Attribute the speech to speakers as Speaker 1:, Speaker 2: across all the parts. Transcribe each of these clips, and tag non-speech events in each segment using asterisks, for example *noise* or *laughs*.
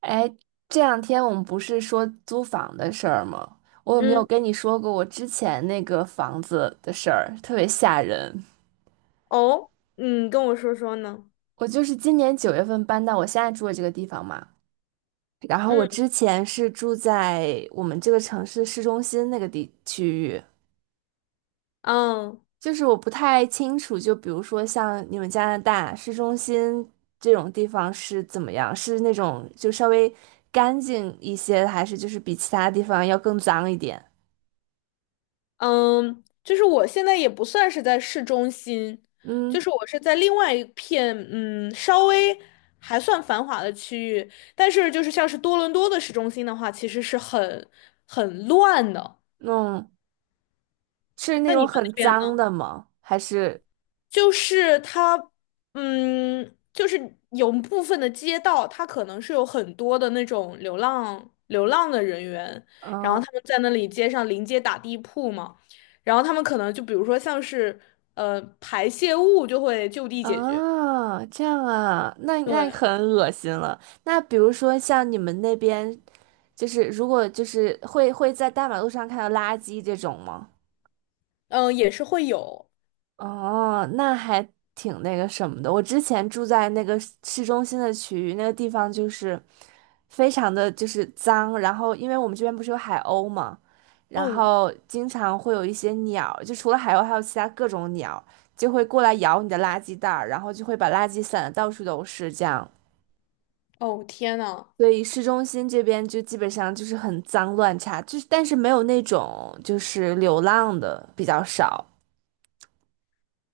Speaker 1: 哎，这两天我们不是说租房的事儿吗？我有没有
Speaker 2: 嗯。
Speaker 1: 跟你说过我之前那个房子的事儿，特别吓人。
Speaker 2: 哦。嗯，跟我说说呢。
Speaker 1: 我就是今年九月份搬到我现在住的这个地方嘛，然后我
Speaker 2: 嗯
Speaker 1: 之前是住在我们这个城市市中心那个地区域，
Speaker 2: 嗯
Speaker 1: 就是我不太清楚，就比如说像你们加拿大市中心这种地方是怎么样，是那种就稍微干净一些，还是就是比其他地方要更脏一点？
Speaker 2: 我现在也不算是在市中心，
Speaker 1: 嗯。
Speaker 2: 就是我是在另外一片稍微还算繁华的区域，但是就是像是多伦多的市中心的话，其实是很乱的。
Speaker 1: 嗯，是那
Speaker 2: 那
Speaker 1: 种
Speaker 2: 你们
Speaker 1: 很
Speaker 2: 那边？
Speaker 1: 脏的吗？还是
Speaker 2: 就是它，嗯，就是有部分的街道，它可能是有很多的那种流浪的人员，然
Speaker 1: 嗯
Speaker 2: 后他们在那里街上临街打地铺嘛，然后他们可能就比如说像是排泄物就会就地解决。
Speaker 1: 啊，这样啊，那
Speaker 2: 对。
Speaker 1: 很恶心了。那比如说像你们那边，就是如果就是会在大马路上看到垃圾这种吗？
Speaker 2: 嗯，也是会有。
Speaker 1: 哦，那还挺那个什么的。我之前住在那个市中心的区域，那个地方就是非常的就是脏，然后因为我们这边不是有海鸥嘛，然
Speaker 2: 嗯。
Speaker 1: 后经常会有一些鸟，就除了海鸥还有其他各种鸟，就会过来咬你的垃圾袋儿，然后就会把垃圾散的到处都是这样。
Speaker 2: 哦，天呐。
Speaker 1: 所以市中心这边就基本上就是很脏乱差，就是但是没有那种就是流浪的比较少，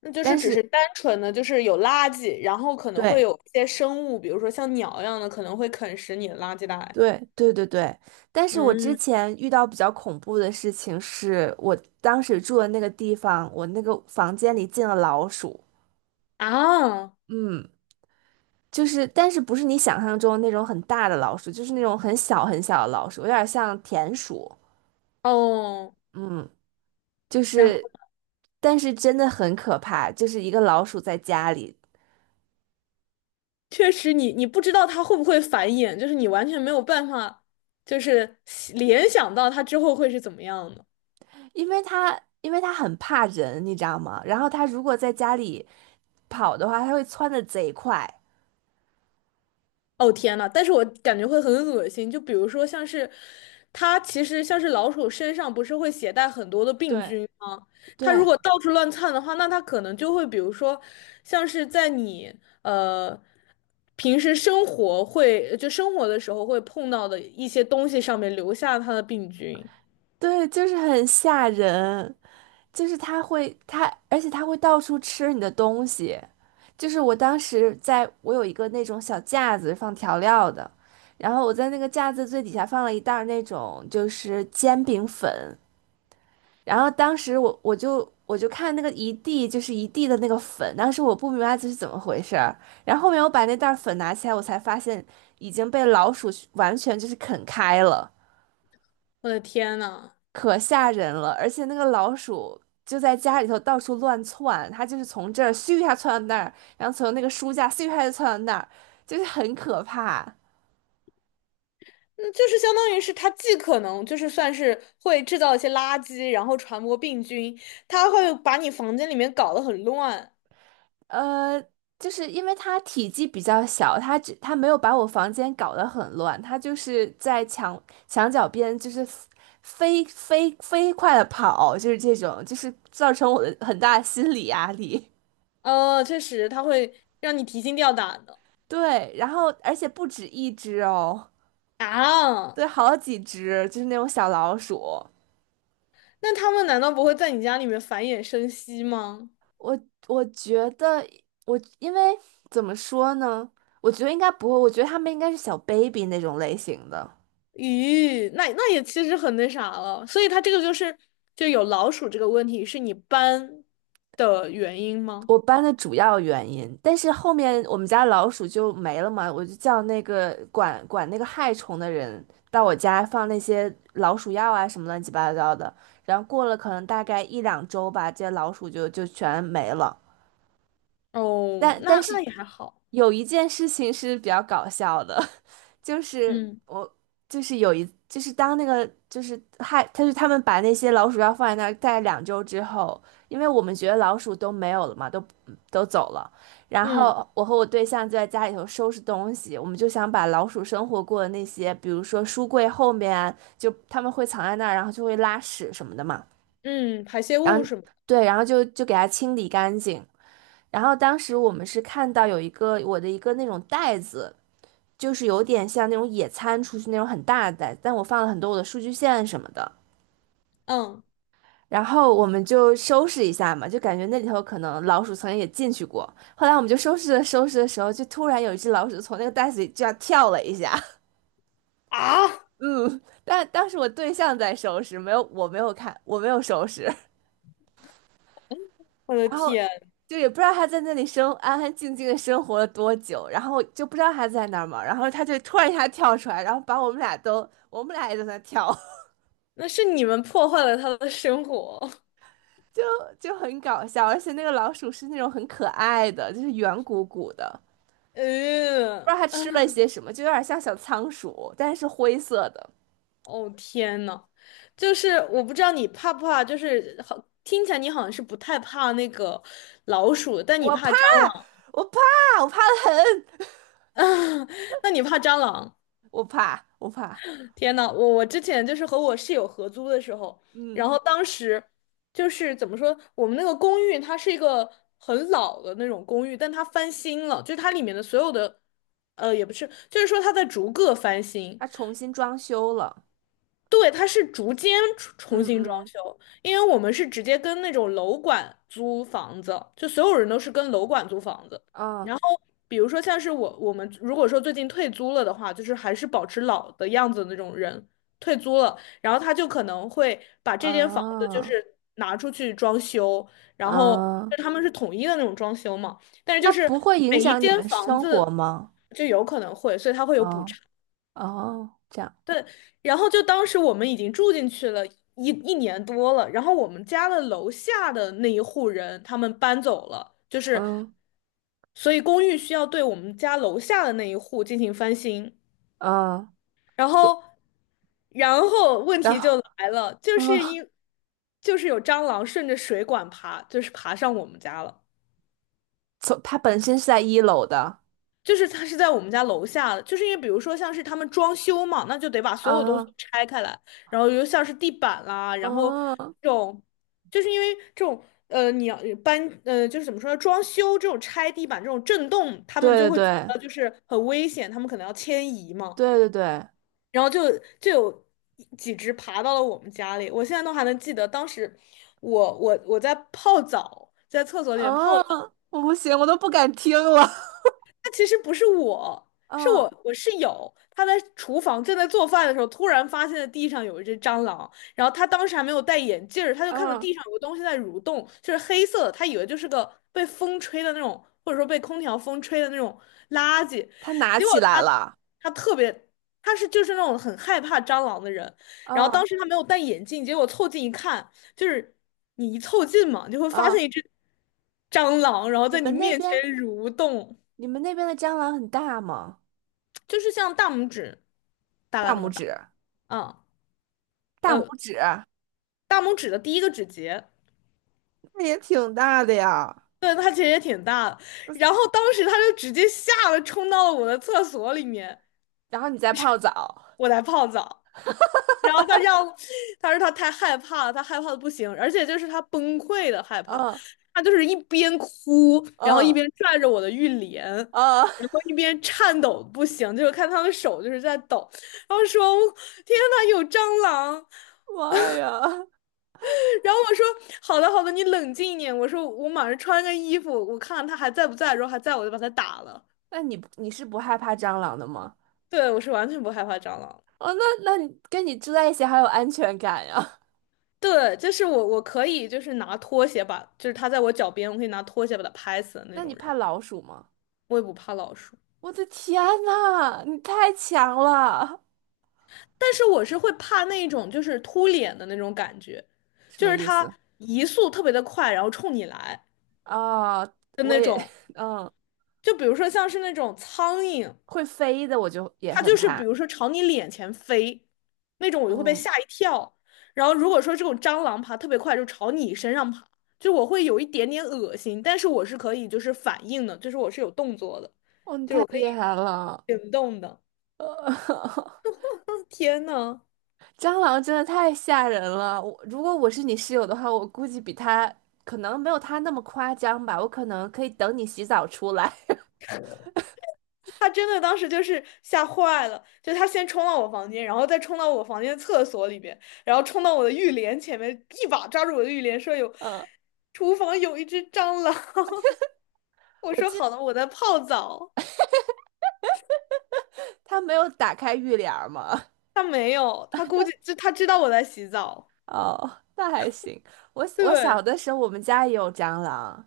Speaker 2: 那就是
Speaker 1: 但
Speaker 2: 只
Speaker 1: 是
Speaker 2: 是单纯的，就是有垃圾，然后可能会
Speaker 1: 对。
Speaker 2: 有一些生物，比如说像鸟一样的，可能会啃食你的垃圾袋。
Speaker 1: 对，但是我之
Speaker 2: 嗯。
Speaker 1: 前遇到比较恐怖的事情是，我当时住的那个地方，我那个房间里进了老鼠。
Speaker 2: 啊。
Speaker 1: 嗯，就是，但是不是你想象中那种很大的老鼠，就是那种很小的老鼠，有点像田鼠。
Speaker 2: 哦，
Speaker 1: 嗯，就
Speaker 2: 然后
Speaker 1: 是，但是真的很可怕，就是一个老鼠在家里，
Speaker 2: 确实你不知道它会不会繁衍，就是你完全没有办法，就是联想到它之后会是怎么样的。
Speaker 1: 因为它很怕人，你知道吗？然后它如果在家里跑的话，它会窜的贼快。
Speaker 2: 哦，天呐。但是我感觉会很恶心，就比如说像是它其实像是老鼠身上不是会携带很多的病
Speaker 1: 对
Speaker 2: 菌吗？它如
Speaker 1: 对，
Speaker 2: 果到处乱窜的话，那它可能就会比如说像是在你呃。平时生活会，就生活的时候会碰到的一些东西上面留下它的病菌。
Speaker 1: 对，就是很吓人，就是它会它，而且它会到处吃你的东西。就是我当时在，我有一个那种小架子放调料的，然后我在那个架子最底下放了一袋儿那种就是煎饼粉，然后当时我就看那个一地就是一地的那个粉，当时我不明白这是怎么回事儿，然后后面我把那袋儿粉拿起来，我才发现已经被老鼠完全就是啃开了。
Speaker 2: 我的天呐！
Speaker 1: 可吓人了，而且那个老鼠就在家里头到处乱窜，它就是从这儿咻一下窜到那儿，然后从那个书架咻一下就窜到那儿，就是很可怕。
Speaker 2: 那就是相当于是它既可能就是算是会制造一些垃圾，然后传播病菌，它会把你房间里面搞得很乱。
Speaker 1: 呃，就是因为它体积比较小，它没有把我房间搞得很乱，它就是在墙角边就是飞快的跑，就是这种，就是造成我的很大的心理压力。
Speaker 2: 确实，它会让你提心吊胆的。
Speaker 1: *laughs* 对，然后而且不止一只哦。
Speaker 2: 啊，
Speaker 1: 对，好几只，就是那种小老鼠。
Speaker 2: 那他们难道不会在你家里面繁衍生息吗？
Speaker 1: 我我觉得我因为怎么说呢？我觉得应该不会，我觉得他们应该是小 baby 那种类型的。
Speaker 2: 咦，那那也其实很那啥了。所以它这个就有老鼠这个问题，是你搬的原因吗？
Speaker 1: 我搬的主要原因，但是后面我们家老鼠就没了嘛，我就叫那个管那个害虫的人到我家放那些老鼠药啊什么乱七八糟的，然后过了可能大概一两周吧，这些老鼠就全没了。
Speaker 2: 哦，
Speaker 1: 但
Speaker 2: 那
Speaker 1: 但
Speaker 2: 那
Speaker 1: 是
Speaker 2: 也还好。
Speaker 1: 有一件事情是比较搞笑的，*laughs* 就是
Speaker 2: 嗯
Speaker 1: 我就是有一就是当那个就是害，他就他们把那些老鼠药放在那儿待两周之后，因为我们觉得老鼠都没有了嘛，都都走了，然
Speaker 2: 嗯。
Speaker 1: 后我和我对象就在家里头收拾东西，我们就想把老鼠生活过的那些，比如说书柜后面啊，就他们会藏在那儿，然后就会拉屎什么的嘛，
Speaker 2: 嗯，排泄
Speaker 1: 然
Speaker 2: 物
Speaker 1: 后
Speaker 2: 什么。
Speaker 1: 对，然后就给它清理干净。然后当时我们是看到有一个我的一个那种袋子，就是有点像那种野餐出去那种很大的袋子，但我放了很多我的数据线什么的。
Speaker 2: 嗯。
Speaker 1: 然后我们就收拾一下嘛，就感觉那里头可能老鼠曾经也进去过。后来我们就收拾的时候，就突然有一只老鼠从那个袋子里这样跳了一下。
Speaker 2: 啊。
Speaker 1: 嗯，但当时我对象在收拾，没有我没有看，我没有收拾。
Speaker 2: 我的
Speaker 1: 然后
Speaker 2: 天，
Speaker 1: 就也不知道他在那里生安安静静的生活了多久，然后就不知道他在那儿嘛，然后他就突然一下跳出来，然后把我们俩都，我们俩也在那跳，
Speaker 2: 那是你们破坏了他的生活。
Speaker 1: *laughs* 就就很搞笑，而且那个老鼠是那种很可爱的，就是圆鼓鼓的，
Speaker 2: *laughs*
Speaker 1: 不知道它
Speaker 2: 嗯。
Speaker 1: 吃了些什么，就有点像小仓鼠，但是灰色的。
Speaker 2: 哦，天呐，就是我不知道你怕不怕，听起来你好像是不太怕那个老鼠，但你
Speaker 1: 我
Speaker 2: 怕
Speaker 1: 怕，
Speaker 2: 蟑螂。
Speaker 1: 我怕，我怕的很，
Speaker 2: *laughs* 那你怕蟑螂？
Speaker 1: 我怕，我怕，
Speaker 2: 天呐，我之前就是和我室友合租的时候，
Speaker 1: 嗯，
Speaker 2: 然后当时就是怎么说，我们那个公寓它是一个很老的那种公寓，但它翻新了，就是它里面的所有的，呃，也不是，就是说它在逐个翻新。
Speaker 1: 它重新装修了，
Speaker 2: 对，它是逐间重
Speaker 1: 嗯
Speaker 2: 新装
Speaker 1: 嗯，
Speaker 2: 修，因为我们是直接跟那种楼管租房子，就所有人都是跟楼管租房子。
Speaker 1: 嗯
Speaker 2: 然后，比如说像是我们如果说最近退租了的话，就是还是保持老的样子的那种人退租了，然后他就可能会把这间房子就
Speaker 1: 嗯
Speaker 2: 是拿出去装修，然后
Speaker 1: 嗯。
Speaker 2: 就他们是统一的那种装修嘛，但是就
Speaker 1: 那
Speaker 2: 是
Speaker 1: 不会影
Speaker 2: 每一
Speaker 1: 响你
Speaker 2: 间
Speaker 1: 们
Speaker 2: 房
Speaker 1: 生活
Speaker 2: 子
Speaker 1: 吗？
Speaker 2: 就有可能会，所以他会有补
Speaker 1: 哦
Speaker 2: 偿。
Speaker 1: 哦，这样，
Speaker 2: 对，然后就当时我们已经住进去了一年多了，然后我们家的楼下的那一户人他们搬走了，就是
Speaker 1: 嗯
Speaker 2: 所以公寓需要对我们家楼下的那一户进行翻新，
Speaker 1: 嗯，
Speaker 2: 然
Speaker 1: 所
Speaker 2: 后然后问
Speaker 1: 然
Speaker 2: 题就
Speaker 1: 后
Speaker 2: 来了，就
Speaker 1: 嗯，
Speaker 2: 是因就是有蟑螂顺着水管爬，就是爬上我们家了。
Speaker 1: 所他本身是在一楼的
Speaker 2: 就是它是在我们家楼下的，就是因为比如说像是他们装修嘛，那就得把所有东西
Speaker 1: 啊，
Speaker 2: 拆开来，然后又像是地板啦，然后
Speaker 1: 嗯，
Speaker 2: 这种，就是因为这种你要就是怎么说呢，装修这种拆地板这种震动，他们就
Speaker 1: 对
Speaker 2: 会觉
Speaker 1: 对
Speaker 2: 得就是很危险，他们可能要迁移嘛，
Speaker 1: 对，
Speaker 2: 然后就就有几只爬到了我们家里，我现在都还能记得当时我我在泡澡，在厕所里面泡澡。
Speaker 1: 嗯，我不行，我都不敢听了，
Speaker 2: 他其实不是我，
Speaker 1: *laughs*
Speaker 2: 是
Speaker 1: 嗯
Speaker 2: 我室友，他在厨房正在做饭的时候，突然发现了地上有一只蟑螂，然后他当时还没有戴眼镜儿他就看到
Speaker 1: 嗯，
Speaker 2: 地上有个东西在蠕动，就是黑色的，他以为就是个被风吹的那种，或者说被空调风吹的那种垃圾，
Speaker 1: 他拿
Speaker 2: 结果
Speaker 1: 起来
Speaker 2: 他
Speaker 1: 了，
Speaker 2: 他特别。他是就是那种很害怕蟑螂的人，然后当
Speaker 1: 嗯
Speaker 2: 时他没有戴眼镜，结果凑近一看，就是你一凑近嘛，你就会发
Speaker 1: 嗯，
Speaker 2: 现一只蟑螂，然后
Speaker 1: 你
Speaker 2: 在你
Speaker 1: 们那
Speaker 2: 面前
Speaker 1: 边
Speaker 2: 蠕动。
Speaker 1: 你们那边的蟑螂很大吗？
Speaker 2: 就是像大拇指大概
Speaker 1: 大
Speaker 2: 那
Speaker 1: 拇
Speaker 2: 么大。
Speaker 1: 指，
Speaker 2: 嗯。
Speaker 1: 大拇
Speaker 2: 呃，
Speaker 1: 指，
Speaker 2: 大拇指的第一个指节。
Speaker 1: 那也挺大的呀。
Speaker 2: 对，它其实也挺大的。然后当时他就直接吓得冲到了我的厕所里面，
Speaker 1: 然后你再泡澡，
Speaker 2: 我在泡澡。然后他要，他说他太害怕了，他害怕的不行，而且就是他崩溃的害怕，
Speaker 1: 嗯
Speaker 2: 他就是一边哭，然后一
Speaker 1: 嗯。
Speaker 2: 边拽着我的浴帘，
Speaker 1: 啊，
Speaker 2: 然后一边颤抖得不行，就是看他的手就是在抖，然后说天呐，有蟑螂！
Speaker 1: *laughs* 妈呀！
Speaker 2: 然后我说好的好的，你冷静一点。我说我马上穿个衣服，我看看他还在不在。如果还在，我就把他打了。
Speaker 1: 那你是不害怕蟑螂的吗？
Speaker 2: 对，我是完全不害怕蟑螂。
Speaker 1: 哦，那那你跟你住在一起好有安全感呀。
Speaker 2: 对，就是我可以就是拿拖鞋把，就是他在我脚边，我可以拿拖鞋把他拍死的
Speaker 1: *laughs*
Speaker 2: 那
Speaker 1: 那
Speaker 2: 种
Speaker 1: 你怕
Speaker 2: 人。
Speaker 1: 老鼠吗？
Speaker 2: 我也不怕老鼠，
Speaker 1: 我的天呐，你太强了！
Speaker 2: 但是我是会怕那种就是突脸的那种感觉，
Speaker 1: 什
Speaker 2: 就
Speaker 1: 么
Speaker 2: 是
Speaker 1: 意
Speaker 2: 它
Speaker 1: 思？
Speaker 2: 移速特别的快，然后冲你来
Speaker 1: 啊、
Speaker 2: 的
Speaker 1: 我
Speaker 2: 那
Speaker 1: 也，
Speaker 2: 种。
Speaker 1: *laughs* 嗯，
Speaker 2: 就比如说像是那种苍蝇，
Speaker 1: 会飞的我就也
Speaker 2: 它
Speaker 1: 很
Speaker 2: 就是比
Speaker 1: 怕。
Speaker 2: 如说朝你脸前飞，那种我就会被
Speaker 1: 嗯，
Speaker 2: 吓一跳。然后如果说这种蟑螂爬特别快，就朝你身上爬，就我会有一点点恶心，但是我是可以就是反应的，就是我是有动作的，
Speaker 1: 哦，你
Speaker 2: 就是
Speaker 1: 太
Speaker 2: 我可
Speaker 1: 厉
Speaker 2: 以
Speaker 1: 害了！
Speaker 2: 行动的。
Speaker 1: *laughs*
Speaker 2: 天呐，
Speaker 1: 蟑螂真的太吓人了。如果我是你室友的话，我估计比他可能没有他那么夸张吧，我可能可以等你洗澡出来。
Speaker 2: 他真的当时就是吓坏了，就他先冲到我房间，然后再冲到我房间厕所里边，然后冲到我的浴帘前面，一把抓住我的浴帘，说
Speaker 1: *laughs* 嗯。
Speaker 2: 厨房有一只蟑螂。*laughs* 我
Speaker 1: 我
Speaker 2: 说
Speaker 1: 记得
Speaker 2: 好了，我在泡澡。
Speaker 1: 他没有打开浴帘儿吗？
Speaker 2: 他没有，他估计就他知道我在洗澡。
Speaker 1: *laughs* 哦，那还行。我小
Speaker 2: 对。
Speaker 1: 的时候，我们家也有蟑螂，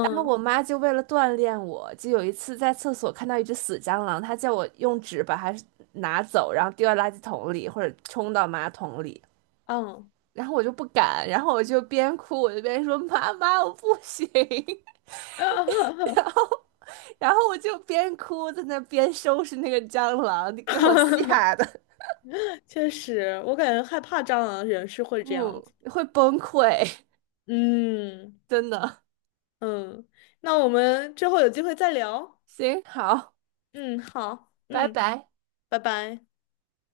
Speaker 1: 然后我妈就为了锻炼我，就有一次在厕所看到一只死蟑螂，她叫我用纸把它拿走，然后丢到垃圾桶里或者冲到马桶里，
Speaker 2: 嗯。
Speaker 1: 然后我就不敢，然后我就边哭边说妈妈我不行，*laughs* 然后我就边哭在那边收拾那个蟑螂，你给我吓
Speaker 2: *laughs*
Speaker 1: 的，
Speaker 2: 确实，我感觉害怕蟑螂的人是
Speaker 1: *laughs*
Speaker 2: 会这样
Speaker 1: 嗯，
Speaker 2: 子。
Speaker 1: 会崩溃，
Speaker 2: 嗯
Speaker 1: 真的。
Speaker 2: 嗯，那我们之后有机会再聊。
Speaker 1: 行，好。
Speaker 2: 嗯，好，
Speaker 1: 拜
Speaker 2: 嗯，
Speaker 1: 拜。
Speaker 2: 拜拜。